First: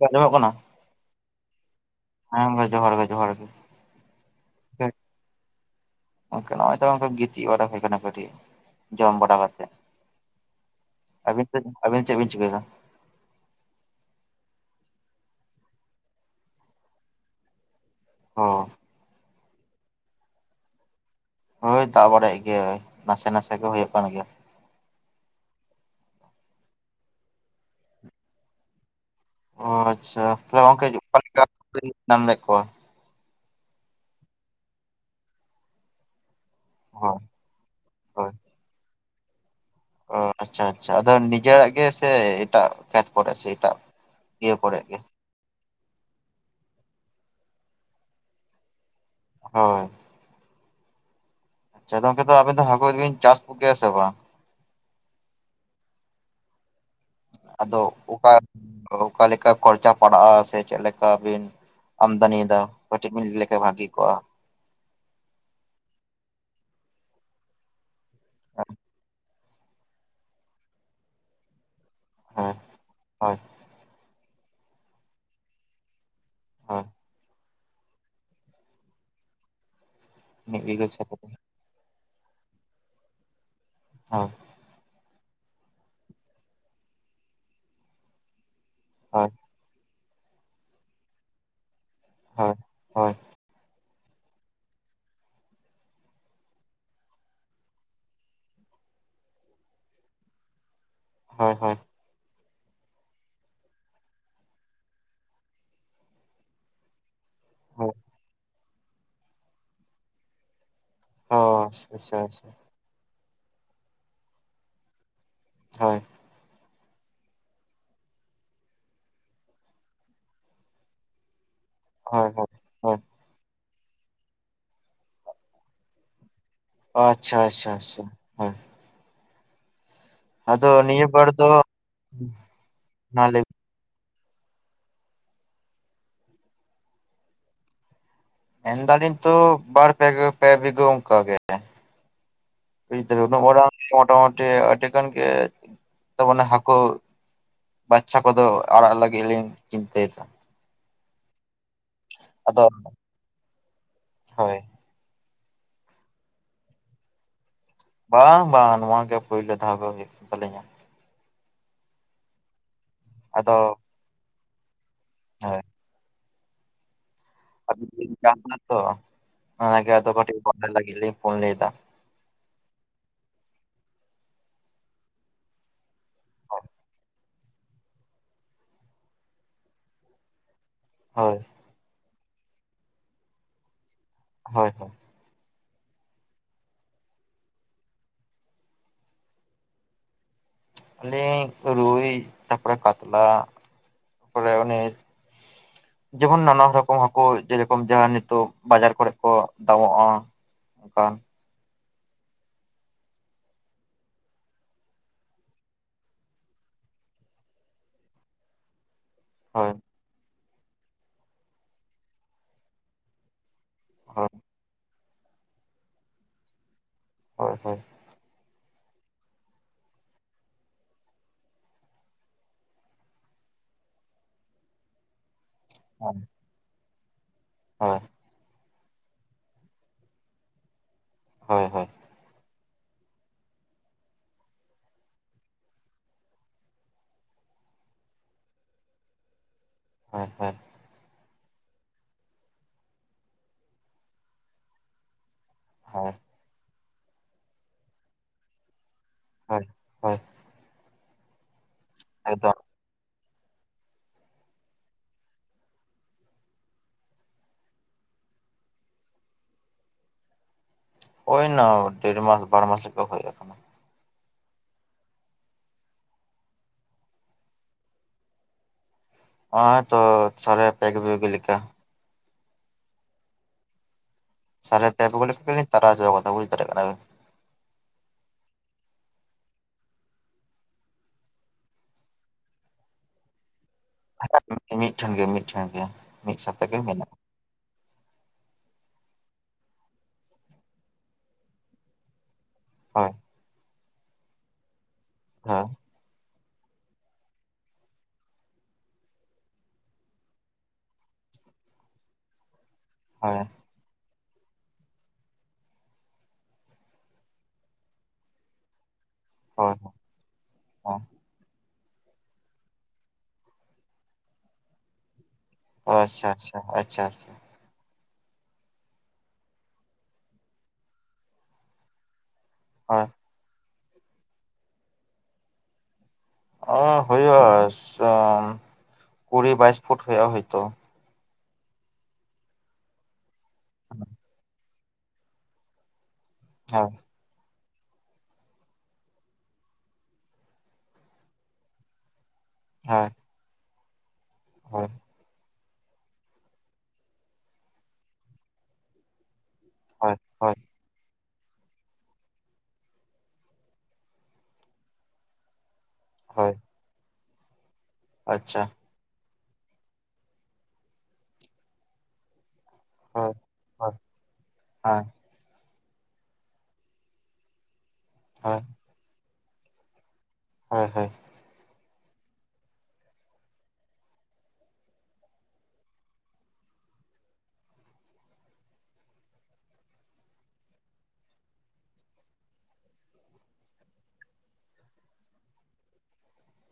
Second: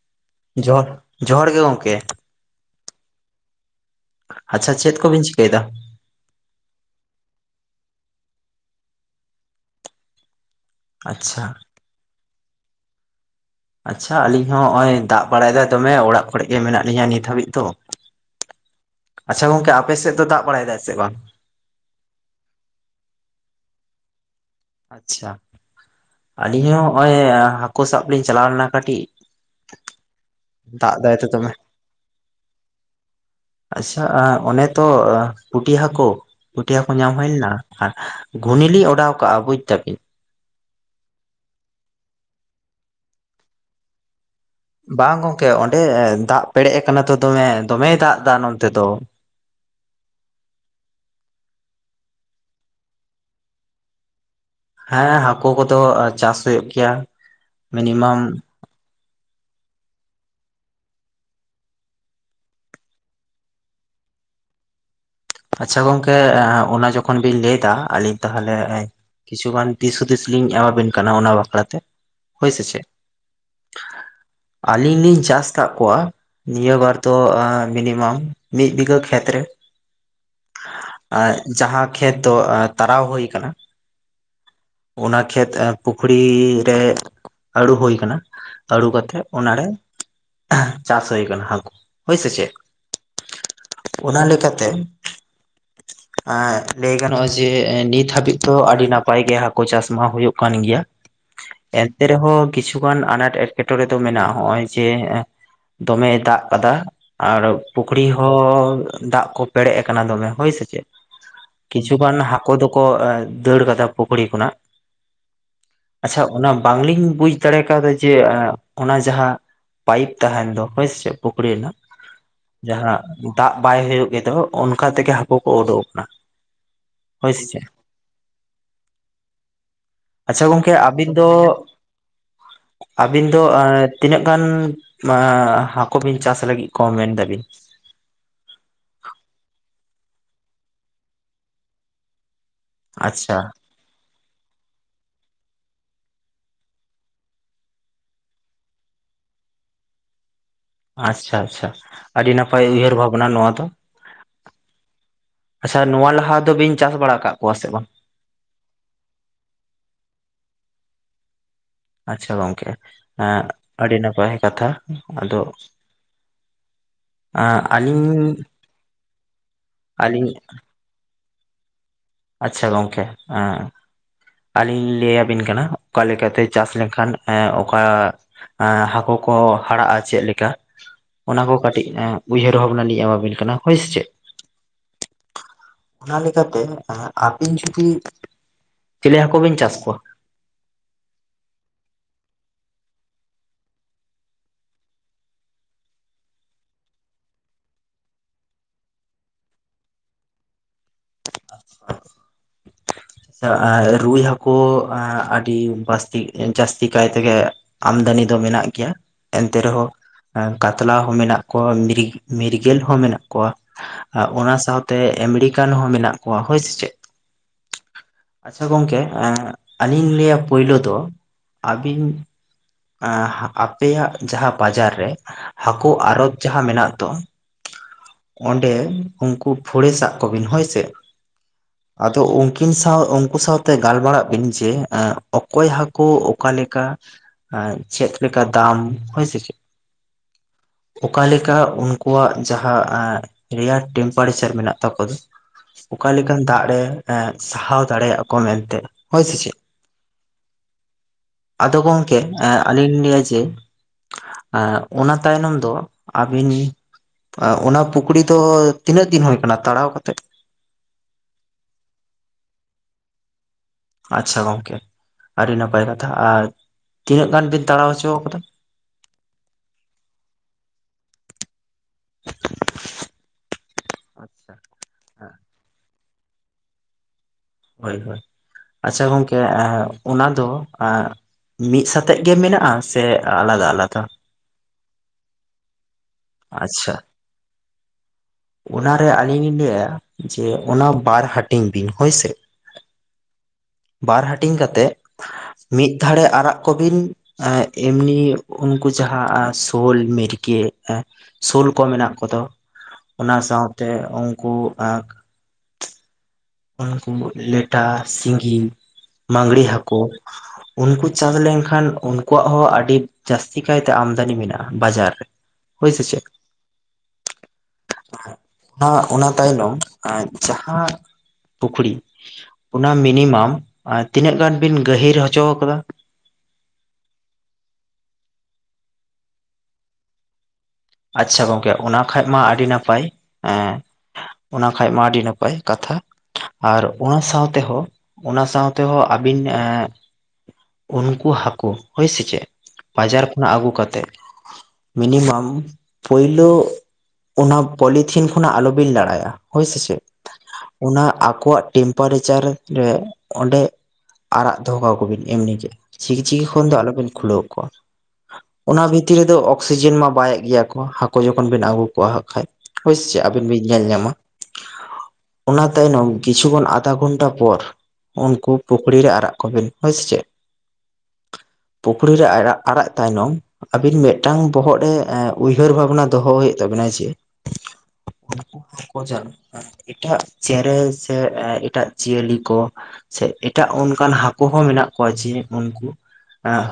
ᱟᱧᱡᱚᱢᱚᱜ ᱠᱟᱱᱟ? ᱛᱚ ᱡᱚᱦᱟᱨ ᱜᱮ ᱜᱚᱝᱠᱮ᱾ ᱦᱮᱸ ᱜᱚᱝᱠᱮ ᱡᱚᱦᱟᱨ ᱜᱮ, ᱡᱚᱦᱟᱨ ᱜᱮ᱾ ᱟᱪᱪᱷᱟ ᱪᱮᱫ ᱠᱚᱵᱤᱱ ᱪᱤᱠᱟᱹᱭ ᱫᱟ? ᱜᱚᱝᱠᱮ ᱱᱚᱜ-ᱚᱭ ᱛᱚ ᱜᱤᱛᱤᱡ ᱵᱟᱲᱟ ᱦᱩᱭ ᱠᱟᱱᱟ ᱠᱟᱹᱴᱤᱡ ᱡᱚᱢ ᱵᱟᱲᱟ ᱠᱟᱛᱮᱜ᱾ ᱟᱹᱵᱤᱱ ᱟᱪᱪᱷᱟ ᱫᱚ ᱟᱹᱵᱤᱱ ᱪᱮᱜ ᱵᱤᱱ ᱪᱤᱠᱟᱹᱭ ᱫᱟ? ᱟᱪᱪᱷᱟ ᱟᱹᱞᱤᱧ ᱦᱚᱸ ᱦᱚᱸᱜ-ᱚᱭ ᱫᱟᱜ ᱵᱟᱲᱟᱭ ᱫᱟᱭ ᱫᱚᱢᱮ ᱚᱲᱟᱜ ᱠᱚᱨᱮ ᱜᱮ ᱢᱮᱱᱟᱜ ᱞᱤᱧᱟ ᱱᱤᱛ ᱦᱟᱹᱵᱤᱡ ᱛᱚ᱾ ᱦᱚ᱾ ᱟᱪᱪᱷᱟ ᱜᱚᱝᱠᱮ ᱟᱯᱮ ᱥᱮᱜ ᱫᱟᱜ ᱵᱟᱲᱟᱭ ᱫᱟᱭ ᱥᱮ ᱵᱟᱝ? ᱦᱳᱭ ᱫᱟᱜ ᱵᱟᱲᱟᱭᱮᱜ ᱜᱮᱭᱟᱭ ᱱᱟᱥᱮ ᱱᱟᱥᱮ ᱜᱮ ᱦᱩᱭᱩᱜ ᱠᱟᱱ ᱜᱮᱭᱟ᱾ ᱟᱪᱪᱷᱟ ᱟᱹᱞᱤᱧ ᱦᱚᱸ ᱱᱚᱜ-ᱚᱭ ᱦᱟᱠᱩ ᱥᱟᱵ ᱞᱤᱧ ᱪᱟᱞᱟᱣ ᱞᱮᱱᱟ ᱠᱟᱹᱴᱤᱡ ᱚᱻ ᱟᱪᱪᱷᱟ ᱛᱚ ᱜᱚᱝᱠᱮ ᱫᱟᱜ ᱡᱮ ᱫᱟᱭ ᱚᱠᱟ ᱛᱚ ᱞᱮᱠᱟ ᱫᱚᱢᱮ ᱠᱩ ᱵᱤᱱ ᱧᱟᱢ ᱞᱮᱜ ᱠᱚᱣᱟ? ᱟᱪᱪᱷᱟ ᱟᱸᱻ ᱚᱱᱮ ᱛᱚ ᱟᱸᱻ ᱯᱩᱴᱷᱤ ᱦᱟᱠᱚ ᱯᱩᱴᱷᱤ ᱦᱟᱠᱚ ᱧᱟᱢ ᱦᱳᱭ ᱦᱚᱭ ᱞᱮᱱᱟ᱾ ᱟᱨ ᱦᱳᱭ ᱜᱩᱱᱤ ᱞᱤᱧ ᱚᱰᱟᱣ ᱠᱟᱜ-ᱟ ᱵᱩᱡᱽ ᱫᱟᱵᱤᱱ᱾ ᱚ ᱟᱪᱪᱷᱟ ᱟᱪᱪᱷᱟ ᱟᱫᱚ ᱱᱤᱡᱮᱨᱟᱜ ᱜᱮ ᱥᱮ ᱮᱴᱟᱜ ᱠᱷᱮᱛ ᱠᱚᱨᱮ ᱥᱮ ᱮᱴᱟᱜ ᱤᱭᱟᱹ ᱠᱚᱨᱮ ᱜᱮ ᱵᱟᱝ ᱜᱚᱝᱠᱮ ᱚᱸᱰᱮ ᱫᱟᱜ ᱯᱮᱲᱮᱡ ᱟᱠᱟᱱᱟ ᱛᱚ ᱫᱚᱢᱮ ᱫᱚᱢᱮᱭ ᱫᱟᱜ ᱫᱟ ᱱᱚᱱᱛᱮ ᱫᱚ᱾ ᱦᱳᱭ᱾ ᱟᱪᱪᱷᱟ ᱜᱚᱝᱠᱮ ᱛᱚ ᱟᱵᱤᱱ ᱦᱟᱠᱩ ᱵᱤᱱ ᱪᱟᱥ ᱠᱚ ᱜᱮᱭᱟ ᱥᱮ ᱵᱟᱝ? ᱦᱮᱸ ᱦᱟᱠᱚ ᱠᱚᱫᱚ ᱪᱟᱥ ᱦᱩᱭᱩᱜ ᱜᱮᱭᱟ᱾ ᱟᱫᱚ ᱢᱤᱱᱤᱢᱟᱢ ᱚᱠᱟ ᱚᱠᱟ ᱞᱮᱠᱟ ᱠᱷᱚᱨᱪᱟ ᱯᱟᱲᱟᱜ-ᱟ ᱥᱮ ᱪᱮᱜ ᱞᱮᱠᱟ ᱵᱤᱱ ᱟᱢᱫᱟᱱᱤᱭ ᱫᱟ ᱠᱟᱹᱴᱤᱡ ᱵᱤᱱ ᱞᱟᱹᱭ ᱞᱮᱠᱷᱟᱱ ᱵᱷᱟᱜᱤ ᱠᱚᱜ-ᱟ᱾ ᱟᱪᱪᱷᱟ ᱜᱚᱝᱠᱮ ᱮᱸᱻ ᱚᱱᱟ ᱡᱚᱠᱷᱚᱱ ᱵᱤᱱ ᱞᱟᱹᱭ ᱫᱟ ᱟᱹᱞᱤᱧ ᱛᱟᱦᱚᱞᱮ ᱮᱡ ᱠᱤᱪᱷᱩ ᱜᱟᱱ ᱫᱤᱥ ᱦᱩᱫᱤᱥ ᱞᱤᱧ ᱮᱢᱟ ᱵᱤᱱ ᱠᱟᱱᱟ ᱚᱱᱟ ᱵᱟᱠᱷᱨᱟ ᱛᱮ ᱦᱳᱭ ᱥᱮ ᱪᱮᱜ᱾ ᱦᱳᱭ ᱟᱞᱤᱧ ᱞᱤᱧ ᱪᱟᱥ ᱠᱟᱜ ᱠᱚᱣᱟ ᱱᱤᱭᱟᱹ ᱦᱳᱭ ᱵᱟᱨ ᱫᱚ ᱚᱣᱻ ᱢᱤᱱᱤᱢᱚᱢ ᱢᱤᱜ ᱵᱤᱜᱷᱟᱹ ᱠᱷᱮᱛ ᱨᱮ᱾ ᱢᱤᱫ ᱵᱤᱜᱷᱟᱹ ᱠᱷᱮᱛ ᱟ ᱨᱮ ᱡᱟᱦᱟᱸ ᱠᱷᱮᱛ ᱫᱚ ᱟᱸ ᱛᱟᱨᱟᱣ ᱦᱚᱭ ᱠᱟᱱᱟ ᱦᱚ᱾ ᱚᱱᱟ ᱠᱷᱮᱛ ᱯᱩᱠᱷᱲᱤ ᱨᱮ ᱟᱹᱲᱩ ᱦᱩᱭ ᱠᱟᱱᱟ᱾ ᱟᱹᱲᱩ ᱠᱟᱛᱮᱜ ᱦᱳᱭ ᱚᱱᱟ ᱲᱮ ᱪᱟᱥ ᱦᱚᱭ ᱠᱟᱱᱟ ᱦᱟᱠᱩ ᱦᱳᱭ ᱥᱮ ᱪᱮᱜ᱾ ᱚᱱᱟ ᱞᱮᱠᱟ ᱛᱮ ᱮᱸᱜ ᱞᱟᱹᱭ ᱜᱟᱱᱚᱜ-ᱟ ᱡᱮ ᱮᱸ ᱱᱤᱛ ᱦᱟᱵᱤᱡ ᱫᱚ ᱟᱰᱤ ᱱᱟᱯᱟᱭ ᱜᱮ ᱦᱟᱠᱳ ᱪᱟᱥ ᱢᱟ ᱦᱚᱭᱚᱜ ᱠᱟᱱ ᱜᱮᱭᱟ᱾ ᱦᱚᱭ ‌ᱦᱚᱭ᱾ ᱛᱮ ᱨᱮᱦᱚᱸ ᱠᱤᱪᱷᱩ ᱜᱟᱱ ᱟᱱᱟᱴ ᱮᱸᱴᱠᱮᱴᱚᱬᱮ ᱫᱚ ᱢᱮᱱᱟᱜ-ᱟ ᱦᱚᱸᱜ-ᱚᱭ ᱡᱮ ᱮᱸ ᱫᱚᱢᱮᱭ ᱫᱟᱜ ᱠᱟᱫᱟ᱾ ᱟᱨ ᱦᱳᱭ ᱦᱳᱭ ᱯᱩᱠᱷᱲᱤ ᱦᱚᱸ ᱫᱟᱜ ᱠᱚ ᱯᱮᱲᱮᱡ ᱟᱠᱟᱱᱟ ᱫᱚᱢᱮ ᱦᱳᱭ ᱥᱮ ᱪᱮᱜ᱾ ᱠᱤᱪᱷᱩ ᱜᱟᱱ ᱟᱪᱪᱷᱟ ᱟᱪᱪᱷᱟ ᱦᱟᱠᱚ ᱫᱚᱠᱚ ᱮᱸ ᱫᱟᱹᱲ ᱠᱟᱫᱟ ᱯᱩᱠᱷᱲᱤ ᱠᱷᱚᱱᱟᱜ᱾ ᱦᱳᱭ᱾ ᱟᱪᱪᱷᱟ ᱚᱱᱟ ᱵᱟᱝ ᱞᱤᱧ ᱵᱩᱡᱽ ᱫᱟᱲᱮᱣ ᱠᱟᱣᱫᱟ ᱡᱮ ᱚᱱᱟ ᱡᱟᱦᱟᱸ ᱯᱟᱭᱤᱯ ᱛᱟᱦᱮᱱ ᱫᱚ ᱦᱚᱭ ᱥᱮ ᱪᱮᱜ ᱯᱩᱠᱷᱲᱤ ᱨᱮᱱᱟᱜ ᱦᱳᱭ ᱦᱳᱭ ᱦᱳᱭ ᱡᱟᱦᱟᱸ ᱫᱟᱜ ᱵᱟᱭ ᱦᱩᱭᱩᱜ ᱜᱮᱫᱚ ᱚᱱᱠᱟ ᱛᱮᱜᱮ ᱦᱟᱠᱚ ᱠᱚ ᱚᱰᱚᱜ ᱟᱠᱟᱱᱟ᱾ ᱦᱳᱭ ᱟᱪᱪᱷᱟ ᱥᱮ ᱪᱮᱫ ᱟᱪᱪᱷᱟ ᱟᱪᱪᱷᱟ ᱦᱚᱭ᱾ ᱟᱪᱪᱷᱟ ᱜᱚᱝᱠᱮ ᱱᱤᱭᱟᱹ ᱟᱵᱤᱱ ᱵᱟᱨ ᱫᱚ ᱢᱟ ᱟᱵᱤᱱ ᱫᱚ ᱞᱟᱹᱭ ᱮᱸᱻ ᱛᱤᱱᱟᱹᱜ ᱜᱟᱱ ᱢᱟ‌ ᱦᱟᱠᱚ ᱵᱤᱱ ᱪᱟᱥ ᱞᱟᱹᱜᱤᱜ ᱠᱚ ᱢᱮᱱ ᱫᱟᱵᱤᱱ? ᱢᱮᱱ ᱫᱟᱲᱤᱧ ᱛᱚ ᱵᱟᱨ ᱯᱮ ᱜᱷᱟᱹ ᱯᱮ ᱵᱤᱜᱷᱟᱹ ᱚᱱᱠᱟ ᱜᱮ᱾ ᱵᱩᱡᱽ ᱫᱟᱵᱤᱱ ᱟᱪᱪᱷᱟ ᱩᱱᱟᱹᱜ ᱢᱟᱨᱟᱝ ᱢᱚᱴᱟᱼᱢᱩᱴᱤ ᱮ ᱟᱹᱰᱤ ᱜᱟᱱ ᱜᱮ [inaudible] ᱛᱚ ᱢᱚᱱᱮ ᱦᱟᱠᱩ ᱵᱟᱪᱪᱟ ᱠᱚᱫᱚ ᱟᱲᱟᱜ ᱞᱟᱹᱜᱤᱫ ᱞᱤᱧ ᱪᱤᱱᱛᱟᱹᱭ ᱫᱟ᱾ ᱟᱪᱪᱷᱟ ᱟᱪᱪᱷᱟ ᱟᱰᱤ ᱟᱫᱚ ᱱᱟᱯᱟᱭ ᱩᱭᱦᱟᱹᱨ ᱵᱷᱟᱵᱽᱱᱟ ᱱᱚᱣᱟ ᱫᱚ᱾ ᱦᱳᱭ ᱟᱪᱪᱷᱟ ᱱᱚᱣᱟ ᱞᱟᱦᱟ ᱫᱚᱵᱤᱱ ᱪᱟᱥ ᱵᱟᱲᱟᱣ ᱠᱟᱜ ᱠᱚᱣᱟ ᱥᱮ ᱵᱟᱝ? ᱵᱟᱝ ᱵᱟᱝ ᱱᱚᱣᱟ ᱜᱮ ᱯᱳᱭᱞᱳ ᱫᱷᱟᱣ ᱜᱮ ᱦᱩᱭᱩᱜ ᱠᱟᱱ ᱛᱟᱹᱞᱤᱧᱟ ᱾ ᱟᱪᱪᱷᱟ ᱜᱚᱝᱠᱮ ᱮᱸ ᱟᱫᱚ ᱟᱹᱰᱤ ᱱᱟᱯᱟᱭ ᱠᱟᱛᱷᱟ ᱟᱫᱚ ᱦᱳᱭ ᱟᱜᱩ ᱠᱤᱱ ᱪᱟᱣ ᱟᱹᱞᱤᱧ ᱠᱟᱱᱟ ᱛᱚ ᱚᱱᱟᱜᱮ ᱟᱫᱚ ᱟᱹᱞᱤᱧ ᱠᱟᱹᱴᱤᱡ ᱯᱷᱳᱱ ᱞᱟᱹᱜᱤᱫ ᱞᱤᱧ, ᱯᱷᱳᱱ ᱞᱮᱫᱟ ᱟᱪᱪᱷᱟ ᱜᱚᱢᱠᱮ ᱟᱹᱞᱤᱧ ᱞᱟᱹᱭ ᱟᱵᱤᱱ ᱠᱟᱱᱟ ᱚᱠᱟᱞᱮ ᱞᱮᱠᱟᱛᱮ ᱪᱟᱥ ᱞᱮᱱᱠᱷᱟᱱ ᱦᱮᱸ ᱚᱠᱟ ᱦᱟᱹᱠᱩ ᱠᱚ ᱦᱟᱨᱟᱜᱼᱟ ᱪᱮᱫ ᱞᱮᱠᱟ? ᱦᱳᱭ ᱚᱱᱟ ᱠᱚ ᱠᱟᱹᱴᱤᱡ ᱩᱭᱦᱟᱹᱨ ᱵᱷᱟᱵᱽᱱᱟ ᱞᱤᱧ ᱮᱢᱟᱵᱤᱱ ᱠᱟᱱᱟ ᱦᱳᱭ ᱥᱮ ᱪᱮᱫ᱾ ᱦᱳᱭ ᱚᱱᱟ ᱞᱮᱠᱟᱛᱮ ᱟᱹᱵᱤᱱ ᱡᱩᱫᱤ ᱪᱤᱞᱤ ᱦᱟᱹᱠᱩ ᱵᱤᱱ ᱪᱟᱥ ᱠᱚᱣᱟ? ᱟᱞᱤᱧ ᱨᱩᱭ ᱛᱟᱨᱯᱚᱨᱮ ᱠᱟᱛᱞᱟ ᱛᱟᱯᱚᱨᱮ ᱚᱱᱮ ᱡᱮᱢᱚᱱ ᱱᱟᱱᱟ ᱨᱚᱠᱚᱢ ᱦᱟᱹᱠᱩ ᱡᱮᱨᱚᱠᱚᱢ ᱡᱮ ᱱᱤᱛᱚᱜ ᱵᱟᱡᱟᱨ ᱠᱚᱨᱮ ᱠᱚ ᱫᱟᱢᱚᱜᱼᱟ ᱚᱠᱟ [unintelligible] ᱨᱩᱭ ᱦᱟᱹᱠᱩ ᱟᱹᱰᱤ ᱵᱟᱹᱥᱛᱤ ᱡᱟᱹᱥᱛᱤ ᱠᱟᱭ ᱛᱮᱜᱮ ᱟᱢᱫᱟᱱᱤ ᱫᱚ ᱢᱮᱱᱟᱜ ᱜᱮᱭᱟ ᱾ ᱮᱱᱛᱮ ᱦᱳᱭ ᱨᱮᱦᱚᱸ ᱠᱟᱛᱞᱟ ᱦᱚᱸ ᱢᱮᱱᱟᱜ ᱠᱚᱣᱟ ᱢᱤᱨ ᱢᱤᱨᱜᱮᱞ ᱦᱚᱸ ᱢᱮᱱᱟᱜ ᱠᱚᱣᱟ ᱦᱳᱭ ᱾ ᱚᱱᱟ ᱥᱟᱶᱛᱮ ᱟᱢᱮᱨᱤᱠᱟᱱ ᱦᱚᱸ ᱢᱮᱱᱟᱜ ᱠᱚᱣᱟ ᱾ ᱦᱳᱭ ᱥᱮ? ᱦᱳᱭ ᱦᱳᱭ ᱟᱪᱪᱷᱟ ᱜᱚᱝᱠᱮ ᱟᱹᱞᱤᱧ ᱞᱟᱹᱭᱟ ᱯᱳᱭᱞᱳ ᱫᱚ ᱟᱹᱵᱤᱱ ᱮᱸ ᱟᱯᱮᱭᱟᱜ ᱡᱟᱦᱟᱸ ᱵᱟᱡᱟᱨ ᱨᱮ ᱦᱟᱹᱠᱩ ᱟᱨᱚᱰ ᱡᱟᱦᱟᱸ ᱢᱮᱱᱟᱜ ᱫᱚ ᱦᱚᱸ ᱚᱸᱰᱮ ᱩᱱᱠᱩ ᱯᱷᱚᱲᱮ ᱥᱟᱟᱜ ᱠᱚᱵᱤᱱ ᱦᱳᱭᱥᱮ ᱦᱳᱭ ᱦᱳᱭ ᱟᱫᱚ ᱩᱱᱠᱤᱱ ᱥᱟᱶ ᱩᱱᱠᱩ ᱥᱟᱶᱛᱮ ᱜᱟᱞᱢᱟᱨᱟᱜ ᱵᱤᱱ, ᱡᱮ ᱚᱠᱚᱭ ᱦᱟᱹᱠᱩ ᱚᱠᱟ ᱞᱮᱠᱟ? ᱟᱨ ᱪᱮᱫ ᱞᱮᱠᱟ ᱫᱟᱢ ᱦᱩᱭᱭ ᱥᱮ ᱪᱮᱫ? ᱦᱚᱸ ᱦᱚᱸ ᱚᱠᱟ ᱞᱮᱠᱟ ᱩᱱᱠᱩᱣᱟᱜ ᱡᱟᱦᱟᱸ ᱨᱮᱭᱟᱲ ᱴᱮᱢᱯᱟᱨᱮᱪᱟᱨ ᱢᱮᱱᱟᱜ ᱛᱟᱠᱚ ᱫᱚ ᱦᱳᱭ ᱚᱠᱟᱞᱮᱠᱟᱱ ᱫᱟᱜᱨᱮ ᱥᱟᱦᱟᱣ ᱫᱟᱲᱮᱭᱟᱜ ᱠᱚ ᱢᱮᱱᱛᱮ? ᱦᱳᱭ ᱥᱮᱪᱮᱫ? ᱟᱫᱚ ᱜᱚᱢᱠᱮ ᱮᱠᱫᱚᱢ ᱟᱹᱞᱤᱧ ᱞᱤᱧ ᱞᱮᱭᱟ ᱡᱮ ᱟᱨ ᱚᱱᱟ ᱛᱟᱭᱱᱚᱢ ᱫᱚ ᱟᱹᱵᱤᱱ ᱚᱱᱟ ᱯᱩᱠᱷᱨᱤ ᱫᱚ ᱛᱤᱱᱟᱹᱜ ᱫᱤᱱ ᱦᱳᱭ ᱟᱠᱟᱱᱟ ᱛᱟᱲᱟᱣ ᱠᱟᱛᱮᱜ? ᱦᱳᱭ ᱮᱱᱟ ᱰᱮᱲᱢᱟᱥ ᱵᱟᱨ ᱢᱟᱥ ᱞᱮᱠᱟ ᱦᱳᱭ ᱟᱠᱟᱱᱟ ᱾ ᱟᱪᱪᱷᱟ ᱜᱚᱢᱠᱮ ᱟᱹᱰᱤ ᱱᱟᱯᱟᱭ ᱠᱟᱛᱷᱟ ᱟᱨ ᱛᱤᱱᱟᱹᱜ ᱜᱟᱱ ᱵᱤᱱ ᱛᱟᱲᱟ ᱦᱚᱪᱚᱣᱟ ᱟᱠᱟᱫᱟ? ᱦᱚ ᱛᱚ ᱥᱟᱨ ᱯᱮ ᱵᱤᱜᱟᱹ ᱞᱮᱠᱟ ᱾ ᱥᱟᱨᱮ ᱯᱮ ᱵᱤᱜᱟᱹ ᱞᱮᱠᱟ ᱞᱤᱧ ᱛᱟᱨᱟ ᱦᱚᱪᱚ ᱟᱠᱟᱫᱟ, ᱵᱩᱡ ᱫᱟᱲᱮᱭᱟᱜ ᱠᱟᱱᱟ ᱵᱤᱱ? ᱦᱳᱭ ᱦᱳᱭ ᱟᱪᱪᱷᱟ ᱜᱚᱢᱠᱮ ᱚᱱᱟ ᱫᱚ ᱢᱤᱫ ᱥᱟᱛᱮᱜ ᱜᱮ ᱢᱮᱱᱟᱜᱼᱟ ᱥᱮ ᱟᱞᱟᱫᱟ ᱟᱞᱟᱫᱟ? ᱮ ᱢᱤᱫ ᱴᱷᱮᱱ ᱜᱮ ᱢᱤᱫ ᱴᱷᱮᱱ ᱜᱮ ᱾ ᱟᱪᱪᱷᱟ ᱚᱱᱟᱨᱮ ᱟᱹᱞᱤᱧ ᱞᱤᱧ ᱞᱟᱹᱭᱟ ᱡᱮ ᱚᱱᱟ ᱵᱟᱨ ᱦᱟᱹᱴᱤᱧ ᱵᱤᱱ, ᱦᱳᱭᱥᱮ ᱦᱳᱭ ᱵᱟᱨ ᱦᱟᱹᱴᱤᱧ ᱠᱟᱛᱮᱜ ᱦᱚᱸ ᱢᱤᱫ ᱫᱷᱟᱨᱮ ᱟᱨᱟᱜ ᱠᱚᱵᱤᱱ ᱮᱢᱱᱤ ᱩᱱᱠᱩ ᱡᱟᱦᱟᱸ ᱥᱳᱞ ᱢᱮᱤᱨᱜᱤᱼᱼ ᱥᱩᱞ ᱠᱚ ᱢᱮᱱᱟᱜ ᱠᱚᱫᱚ ᱚᱱᱟ ᱦᱳᱭ ᱥᱟᱶᱛᱮ ᱩᱱᱠᱩ ᱩᱱᱠᱩ ᱞᱮᱴᱟ ᱥᱤᱸᱜᱤ ᱢᱜᱽᱨᱤ ᱦᱳᱭ ᱦᱟᱹᱠᱩ ᱦᱳᱭ ᱩᱱᱠᱩ ᱪᱟᱥ ᱞᱮᱱᱠᱷᱟᱱ ᱟᱠᱚᱣᱟᱜ ᱦᱚᱸ ᱟᱹᱰᱤ ᱡᱟᱹᱟᱥᱛᱤ ᱠᱟᱭᱛᱮ ᱟᱢᱫᱟᱱᱤ ᱢᱮᱱᱟᱜᱼᱟ ᱵᱟᱡᱟᱨ ᱨᱮ ᱾ ᱚ ᱟᱪᱪᱷᱟ ᱟᱪᱪᱷᱟ ᱟᱪᱪᱷᱟ ᱟᱪᱪᱷᱟ ᱚᱱᱟ ᱚᱱᱟ ᱛᱟᱭᱱᱚᱢ ᱡᱟᱦᱟᱸ ᱯᱩᱠᱷᱨᱤ ᱚᱱᱟ ᱦᱳᱭ ᱢᱤᱱᱤᱢᱟᱢ ᱛᱤᱱᱟᱹᱜ ᱜᱟᱱ ᱵᱤᱱ ᱜᱟᱹᱦᱤᱨ ᱦᱚᱪᱚ ᱟᱠᱟᱫᱟ ᱚ ᱦᱩᱭᱩᱜᱼᱟ ᱠᱩᱲᱤ ᱵᱟᱭᱤᱥ ᱯᱷᱩᱴ ᱦᱩᱭᱩᱜᱼᱟ ᱦᱭᱛᱚ ᱟᱪᱪᱷᱟ ᱜᱚᱝᱠᱮ ᱚᱱᱟ ᱠᱷᱟᱡ ᱢᱟ ᱟᱹᱰᱤ ᱱᱟᱯᱟᱭ ᱮᱸ ᱚᱱᱟ ᱠᱷᱟᱡ ᱢᱟ ᱟᱹᱰᱤ ᱱᱟᱯᱟᱭ ᱠᱟᱛᱷᱟ ᱟᱨ ᱦᱳᱭ ᱚᱱᱟ ᱥᱟᱶ ᱛᱮᱦᱚᱸ ᱚᱱᱟ ᱥᱟᱶᱛᱮᱦᱚᱸ ᱟᱹᱵᱤᱱ ᱩᱱᱠᱩ ᱦᱟᱹᱠᱩ ᱦᱳᱭ ᱥᱮ ᱪᱮᱫ ᱦᱳᱭ ᱵᱟᱡᱟᱨ ᱠᱷᱚᱱᱟᱜ ᱟᱹᱜᱩ ᱠᱟᱛᱮᱫ ᱦᱳᱭ ᱢᱤᱱᱤᱢᱟᱢ ᱯᱳᱭᱞᱳ ᱚᱱᱟ ᱯᱚᱞᱤᱛᱷᱤᱱ ᱠᱷᱚᱱᱟᱜ ᱟᱞᱚᱵᱤᱱ ᱞᱟᱲᱟᱭᱟ ᱦᱳᱭ ᱥᱮ ᱪᱮᱫ ᱦᱳᱭ ᱦᱳᱭ ᱚᱱᱟ ᱟᱠᱚᱣᱟᱜ ᱴᱮᱢᱯᱟᱨᱮᱪᱟᱨ ᱨᱮ ᱚᱸᱰᱮ ᱟᱨᱟᱜ ᱫᱚᱦᱚ ᱠᱟᱠᱚᱵᱤᱱ ᱮᱢᱱᱤᱜᱮ ᱪᱤᱠᱤᱪᱤᱠᱤ ᱦᱳᱭ ᱠᱷᱚᱱ ᱫᱚ ᱟᱞᱚᱵᱤᱱ ᱠᱷᱩᱞᱟᱹᱣ ᱠᱚᱣᱟ ᱟᱪᱪᱷᱟ ᱚᱱᱟ ᱵᱷᱤᱛᱤᱨ ᱨᱮᱫᱚ ᱚᱠᱥᱤᱡᱮᱱ ᱢᱟ ᱵᱟᱭ ᱤᱭᱟᱹ ᱠᱚᱣᱟ ᱦᱟᱹᱠᱩ ᱡᱚᱠᱷᱚᱱ ᱵᱤᱱ ᱟᱹᱜᱩ ᱠᱚᱣᱟ ᱦᱟᱜ ᱠᱷᱟᱡ ᱦᱳᱭᱥᱮᱪᱮᱜ ᱦᱳᱭ ᱟᱹᱵᱤᱱ ᱵᱤᱱ ᱧᱮᱞ ᱦᱳᱭ ᱧᱟᱢᱟ ᱦᱳᱭ ᱚᱱᱟ ᱛᱟᱭᱱᱚᱢ ᱠᱤᱪᱷᱩ ᱠᱷᱚᱱ ᱟᱫᱷᱟ ᱜᱷᱚᱱᱴᱟ ᱯᱚᱨ ᱩᱱᱠᱩ ᱦᱳᱭ ᱯᱩᱠᱷᱨᱤ ᱨᱮ ᱚᱲᱟᱜ ᱠᱚᱵᱮᱱ ᱦᱳᱭ ᱥᱮ ᱪᱮᱫ ᱦᱮᱸᱦᱮᱸ ᱯᱩᱠᱷᱨᱤ ᱨᱮ ᱟᱲᱟᱜ ᱛᱟᱭᱱᱚᱢ ᱟᱵᱤᱱ ᱢᱤᱫᱴᱟᱝ ᱵᱚᱦᱚᱜ ᱨᱮ ᱩᱭᱦᱟᱹᱨ ᱵᱷᱟᱵᱱᱟ ᱫᱚᱦᱚ ᱦᱩᱭᱩᱜ ᱛᱟᱵᱚᱱᱟ ᱡᱮ ᱩᱱᱠᱩ ᱦᱟᱠᱳ ᱡᱟ ᱼᱼ ᱮᱴᱟᱜ ᱪᱮᱬᱮ ᱥᱮ ᱮᱴᱟᱜ ᱡᱤᱭᱟᱹᱞᱤ ᱠᱚ ᱥᱮ ᱮᱴᱟᱜ ᱚᱱᱠᱟᱱ ᱦᱟᱹᱠᱳ ᱦᱚᱸ ᱢᱮᱱᱟᱜ ᱠᱚᱣᱟ ᱡᱮ ᱩᱱᱠᱩ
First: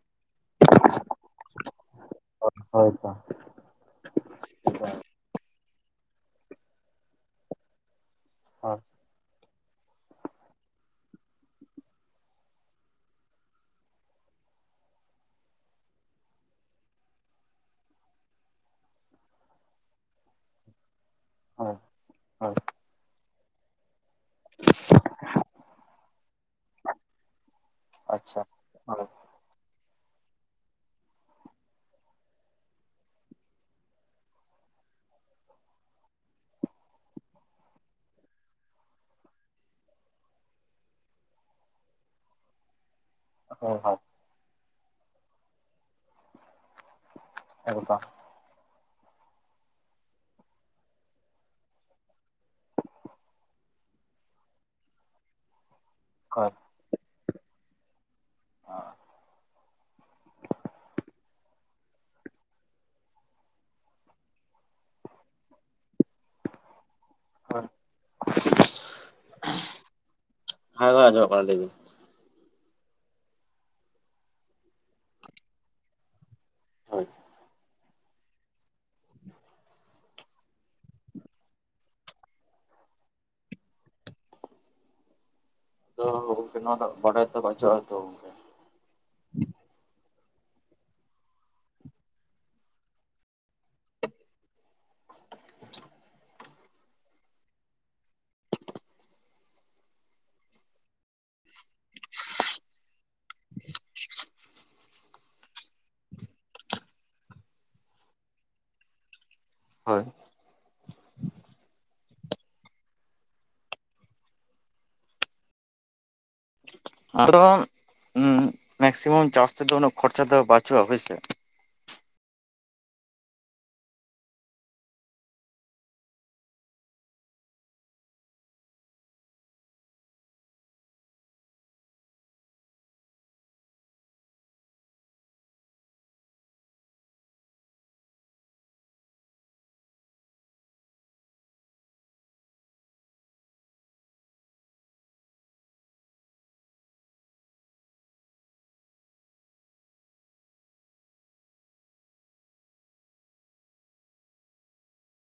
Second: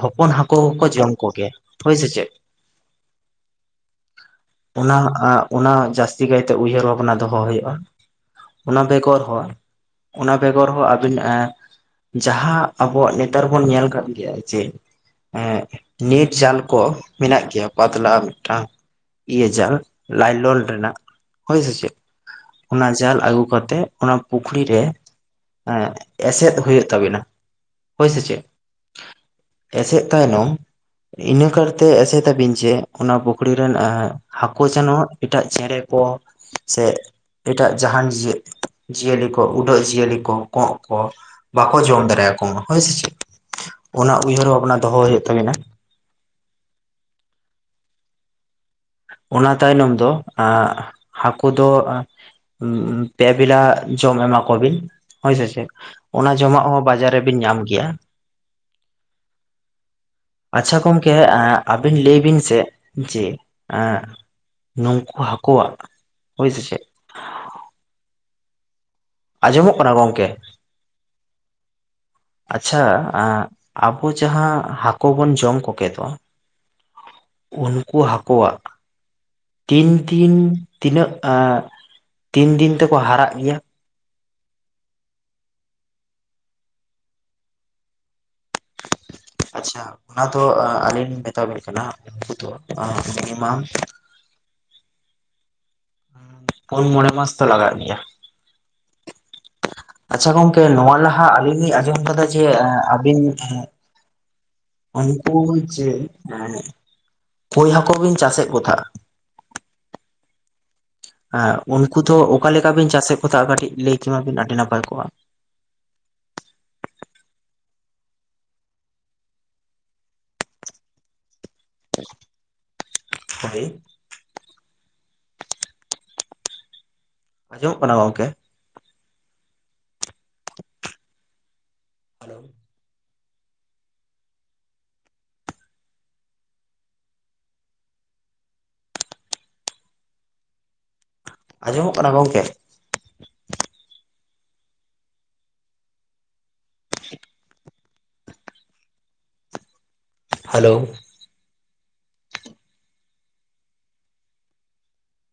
ᱦᱚᱯᱚᱱ ᱦᱟᱠ ᱼᱼ ᱠᱳᱦᱚ ᱠᱚ ᱡᱚᱢ ᱠᱚᱜᱮᱭᱟ ᱦᱳᱭ ᱥᱮ ᱪᱮᱫ ᱚᱫ ᱦᱳᱭ ᱛᱟ ᱚᱱᱟ ᱟ ᱚᱱᱟ ᱡᱟᱹᱥᱛᱤ ᱠᱟᱭᱛᱮ ᱩᱭᱦᱟᱹᱨ ᱵᱷᱟᱵᱽᱱᱟ ᱫᱚᱦᱚ ᱦᱩᱭᱩᱜᱼᱟ ᱦᱳᱭ ᱚᱱᱟ ᱵᱮᱜᱚᱨ ᱦᱚᱸ ᱚᱱᱟ ᱵᱮᱜᱚᱨ ᱦᱚᱸ ᱟᱹᱵᱤᱱ ᱮ ᱡᱟᱦᱟᱸ ᱟᱵᱚᱣᱟᱜ ᱱᱮᱛᱟᱨ ᱵᱚᱱ ᱧᱮᱞ ᱠᱟᱫ ᱜᱮᱭᱟ ᱡᱮ ᱮᱸᱜ ᱱᱮᱴ ᱡᱟᱞ ᱠᱚ ᱢᱮᱱᱟᱜ ᱜᱮᱭᱟ ᱯᱟᱛᱞᱟ ᱢᱤᱫᱴᱟᱝ ᱤᱭᱟᱹ ᱡᱟᱞ ᱞᱟᱭᱞᱚᱱ ᱨᱮᱱᱟᱜ ᱦᱳᱭ ᱥᱮ ᱪᱮᱫ ᱦᱳᱭ ᱚᱱᱟ ᱡᱟᱞ ᱟᱹᱜᱩ ᱠᱟᱛᱮᱫ ᱚᱱᱟ ᱯᱩᱠᱷᱨᱤ ᱨᱮ ᱮᱥᱮᱫ ᱦᱩᱭᱩᱜ ᱛᱟᱵᱤᱱᱟ ᱦᱳᱭ ᱥᱮ ᱟᱪᱪᱷᱟ ᱪᱮᱫ ᱢᱟᱞᱮ ᱮᱥᱮᱫ ᱛᱟᱭᱱᱚᱢ ᱤᱱᱟᱹ ᱠᱟᱨᱛᱮ ᱮᱥᱮᱫ ᱟᱹᱵᱤᱱ ᱡᱮ ᱚᱱᱟ ᱯᱩᱠᱷᱨᱤ ᱨᱮᱱ ᱦᱟᱹᱠᱳ ᱡᱮᱱᱚ ᱮᱴᱟᱜ ᱪᱮᱬᱮ ᱠᱚ ᱥᱮ ᱮᱴᱟᱜ ᱡᱟᱦᱟᱱ ᱡᱮᱜ ᱡᱤᱭᱟᱹᱞᱤ ᱠᱚ ᱩᱰᱟᱹᱜ ᱡᱤᱭᱟᱹᱞᱤ ᱠᱚ ᱠᱚᱸᱜ ᱠᱚ ᱵᱟᱠᱚ ᱡᱚᱢ ᱫᱟᱲᱮᱭᱟᱠᱚ ᱢᱟ ᱦᱳᱭ ᱥᱮᱪᱮᱫ ᱦᱳᱭ ᱦᱳᱭ ᱚᱱᱟ ᱩᱭᱦᱟᱹᱨ ᱵᱷᱟᱱᱟ ᱫᱚᱦᱚ ᱦᱩᱭᱩᱜ ᱛᱟᱵᱤᱱᱟ ᱮᱠᱫᱚᱢ ᱚᱱᱟ ᱛᱟᱭᱱᱚᱢ ᱫᱚ ᱦᱟᱹᱠᱳ ᱫᱚ ᱩᱸ ᱩᱸ ᱯᱮ ᱵᱮᱞᱟ ᱡᱚᱢ ᱮᱢᱟ ᱠᱚ ᱵᱤᱱ ᱦᱳᱭ ᱥᱮ ᱪᱮᱫ ᱚᱱᱟ ᱦᱳᱭ ᱡᱚᱢᱟᱜ ᱦᱚᱸ ᱵᱟᱡᱟᱨ ᱨᱮᱵᱤᱱ ᱧᱟᱢ ᱜᱮᱭᱟ ᱟᱪᱪᱷᱟ ᱜᱚᱢᱠᱮ ᱟᱵᱤᱱ ᱞᱟᱹᱭ ᱵᱤᱱ ᱥᱮ ᱡᱮ ᱮᱸ ᱱᱩᱸᱠᱩ ᱦᱟᱹᱠᱳᱣᱟᱜ ᱦᱳᱭ ᱥᱮ ᱪᱮᱫ [unintelligible] ᱟᱸᱡᱚᱢᱚᱜ ᱠᱟᱱᱟ ᱜᱚᱝᱠᱮ ᱦᱚᱭ ᱦᱮᱸ ᱢᱟ ᱟᱡᱚᱢᱚᱜ ᱠᱟᱱᱟ ᱞᱟ. ᱭ ᱵᱮᱱ ᱟᱪᱪᱷᱟ ᱟᱵᱚ ᱡᱟᱦᱟᱸ ᱦᱟᱠᱳ ᱵᱚᱱ ᱡᱚᱢ ᱠᱚᱜᱮ ᱫᱚ ᱦᱳᱭ ᱩᱱᱠᱩ ᱦᱟᱹᱠᱳᱣᱟᱜ ᱛᱤᱱ ᱛᱤᱱ ᱛᱤᱱᱟᱹᱜ ᱛᱤᱱ ᱫᱤᱱ ᱛᱮᱠᱚ ᱦᱟᱨᱟᱜ ᱜᱮᱭᱟ ᱛᱚ ᱜᱚᱝᱠᱮ ᱱᱚᱣᱟ ᱫᱚ ᱵᱟᱰᱟᱭ ᱛᱮ ᱵᱟᱹᱪᱩᱜᱼᱟ ᱛᱚ ᱜᱚᱝᱠᱮ ᱟᱪᱪᱷᱟ ᱚᱱᱟ ᱫᱚ ᱟᱹᱞᱤᱧ ᱞᱤᱧ ᱢᱮᱛᱟ ᱵᱤᱱ ᱠᱟᱱᱟ ᱩᱱᱠᱩ ᱫᱚ ᱢᱤᱱᱤᱢᱟᱢ ᱩᱸ ᱯᱩᱱ ᱢᱚᱬᱮ ᱢᱟᱥ ᱛᱚ ᱞᱟᱜᱟᱜ ᱜᱮᱭᱟ ᱟᱪᱪᱷᱟ ᱜᱚᱝᱠᱮ ᱱᱚᱣᱟ ᱞᱟᱦᱟ ᱟᱞᱤᱧ ᱞᱤᱧ ᱟᱸᱡᱚᱢ ᱠᱟᱫᱟ ᱡᱮ ᱟᱵᱤᱱ ᱩᱱᱠᱩ ᱡᱮ ᱠᱳᱭ ᱦᱟᱹᱠᱩ ᱵᱤᱱ ᱪᱟᱥᱮᱫ ᱠᱚ ᱛᱟᱦᱮᱸ ᱦᱳᱭ ᱩᱱᱠᱩ ᱫᱚ ᱚᱠᱟᱞᱮᱠᱟ ᱵᱤᱱ ᱪᱟᱥᱮᱫ ᱠᱚ ᱛᱟᱦᱮᱸᱜ ᱠᱟᱹᱴᱤᱡ ᱞᱟᱹᱭ ᱠᱮᱢᱟᱵᱤᱱ ᱟᱹᱰᱤ ᱱᱟᱯᱟᱭ ᱠᱚᱜᱼᱟ ᱟᱫᱚ ᱢᱮᱠᱥᱤᱢᱟᱢ ᱪᱟᱥ ᱛᱮᱫᱚ ᱩᱱᱟᱹᱜ ᱠᱷᱚᱨᱪᱟ ᱫᱚ ᱵᱟᱪᱩᱜᱼᱟ ᱦᱳᱭ ᱥᱮ ᱦᱳᱭ ᱟᱸᱡᱚᱢᱚᱜ ᱠᱟᱱᱟ ᱜᱚᱢᱠᱮ? ᱦᱮᱞᱳ ᱟᱸᱡᱚᱢᱚᱜ ᱠᱟᱱᱟ ᱜᱚᱝᱠᱮ? ᱦᱮᱞᱳ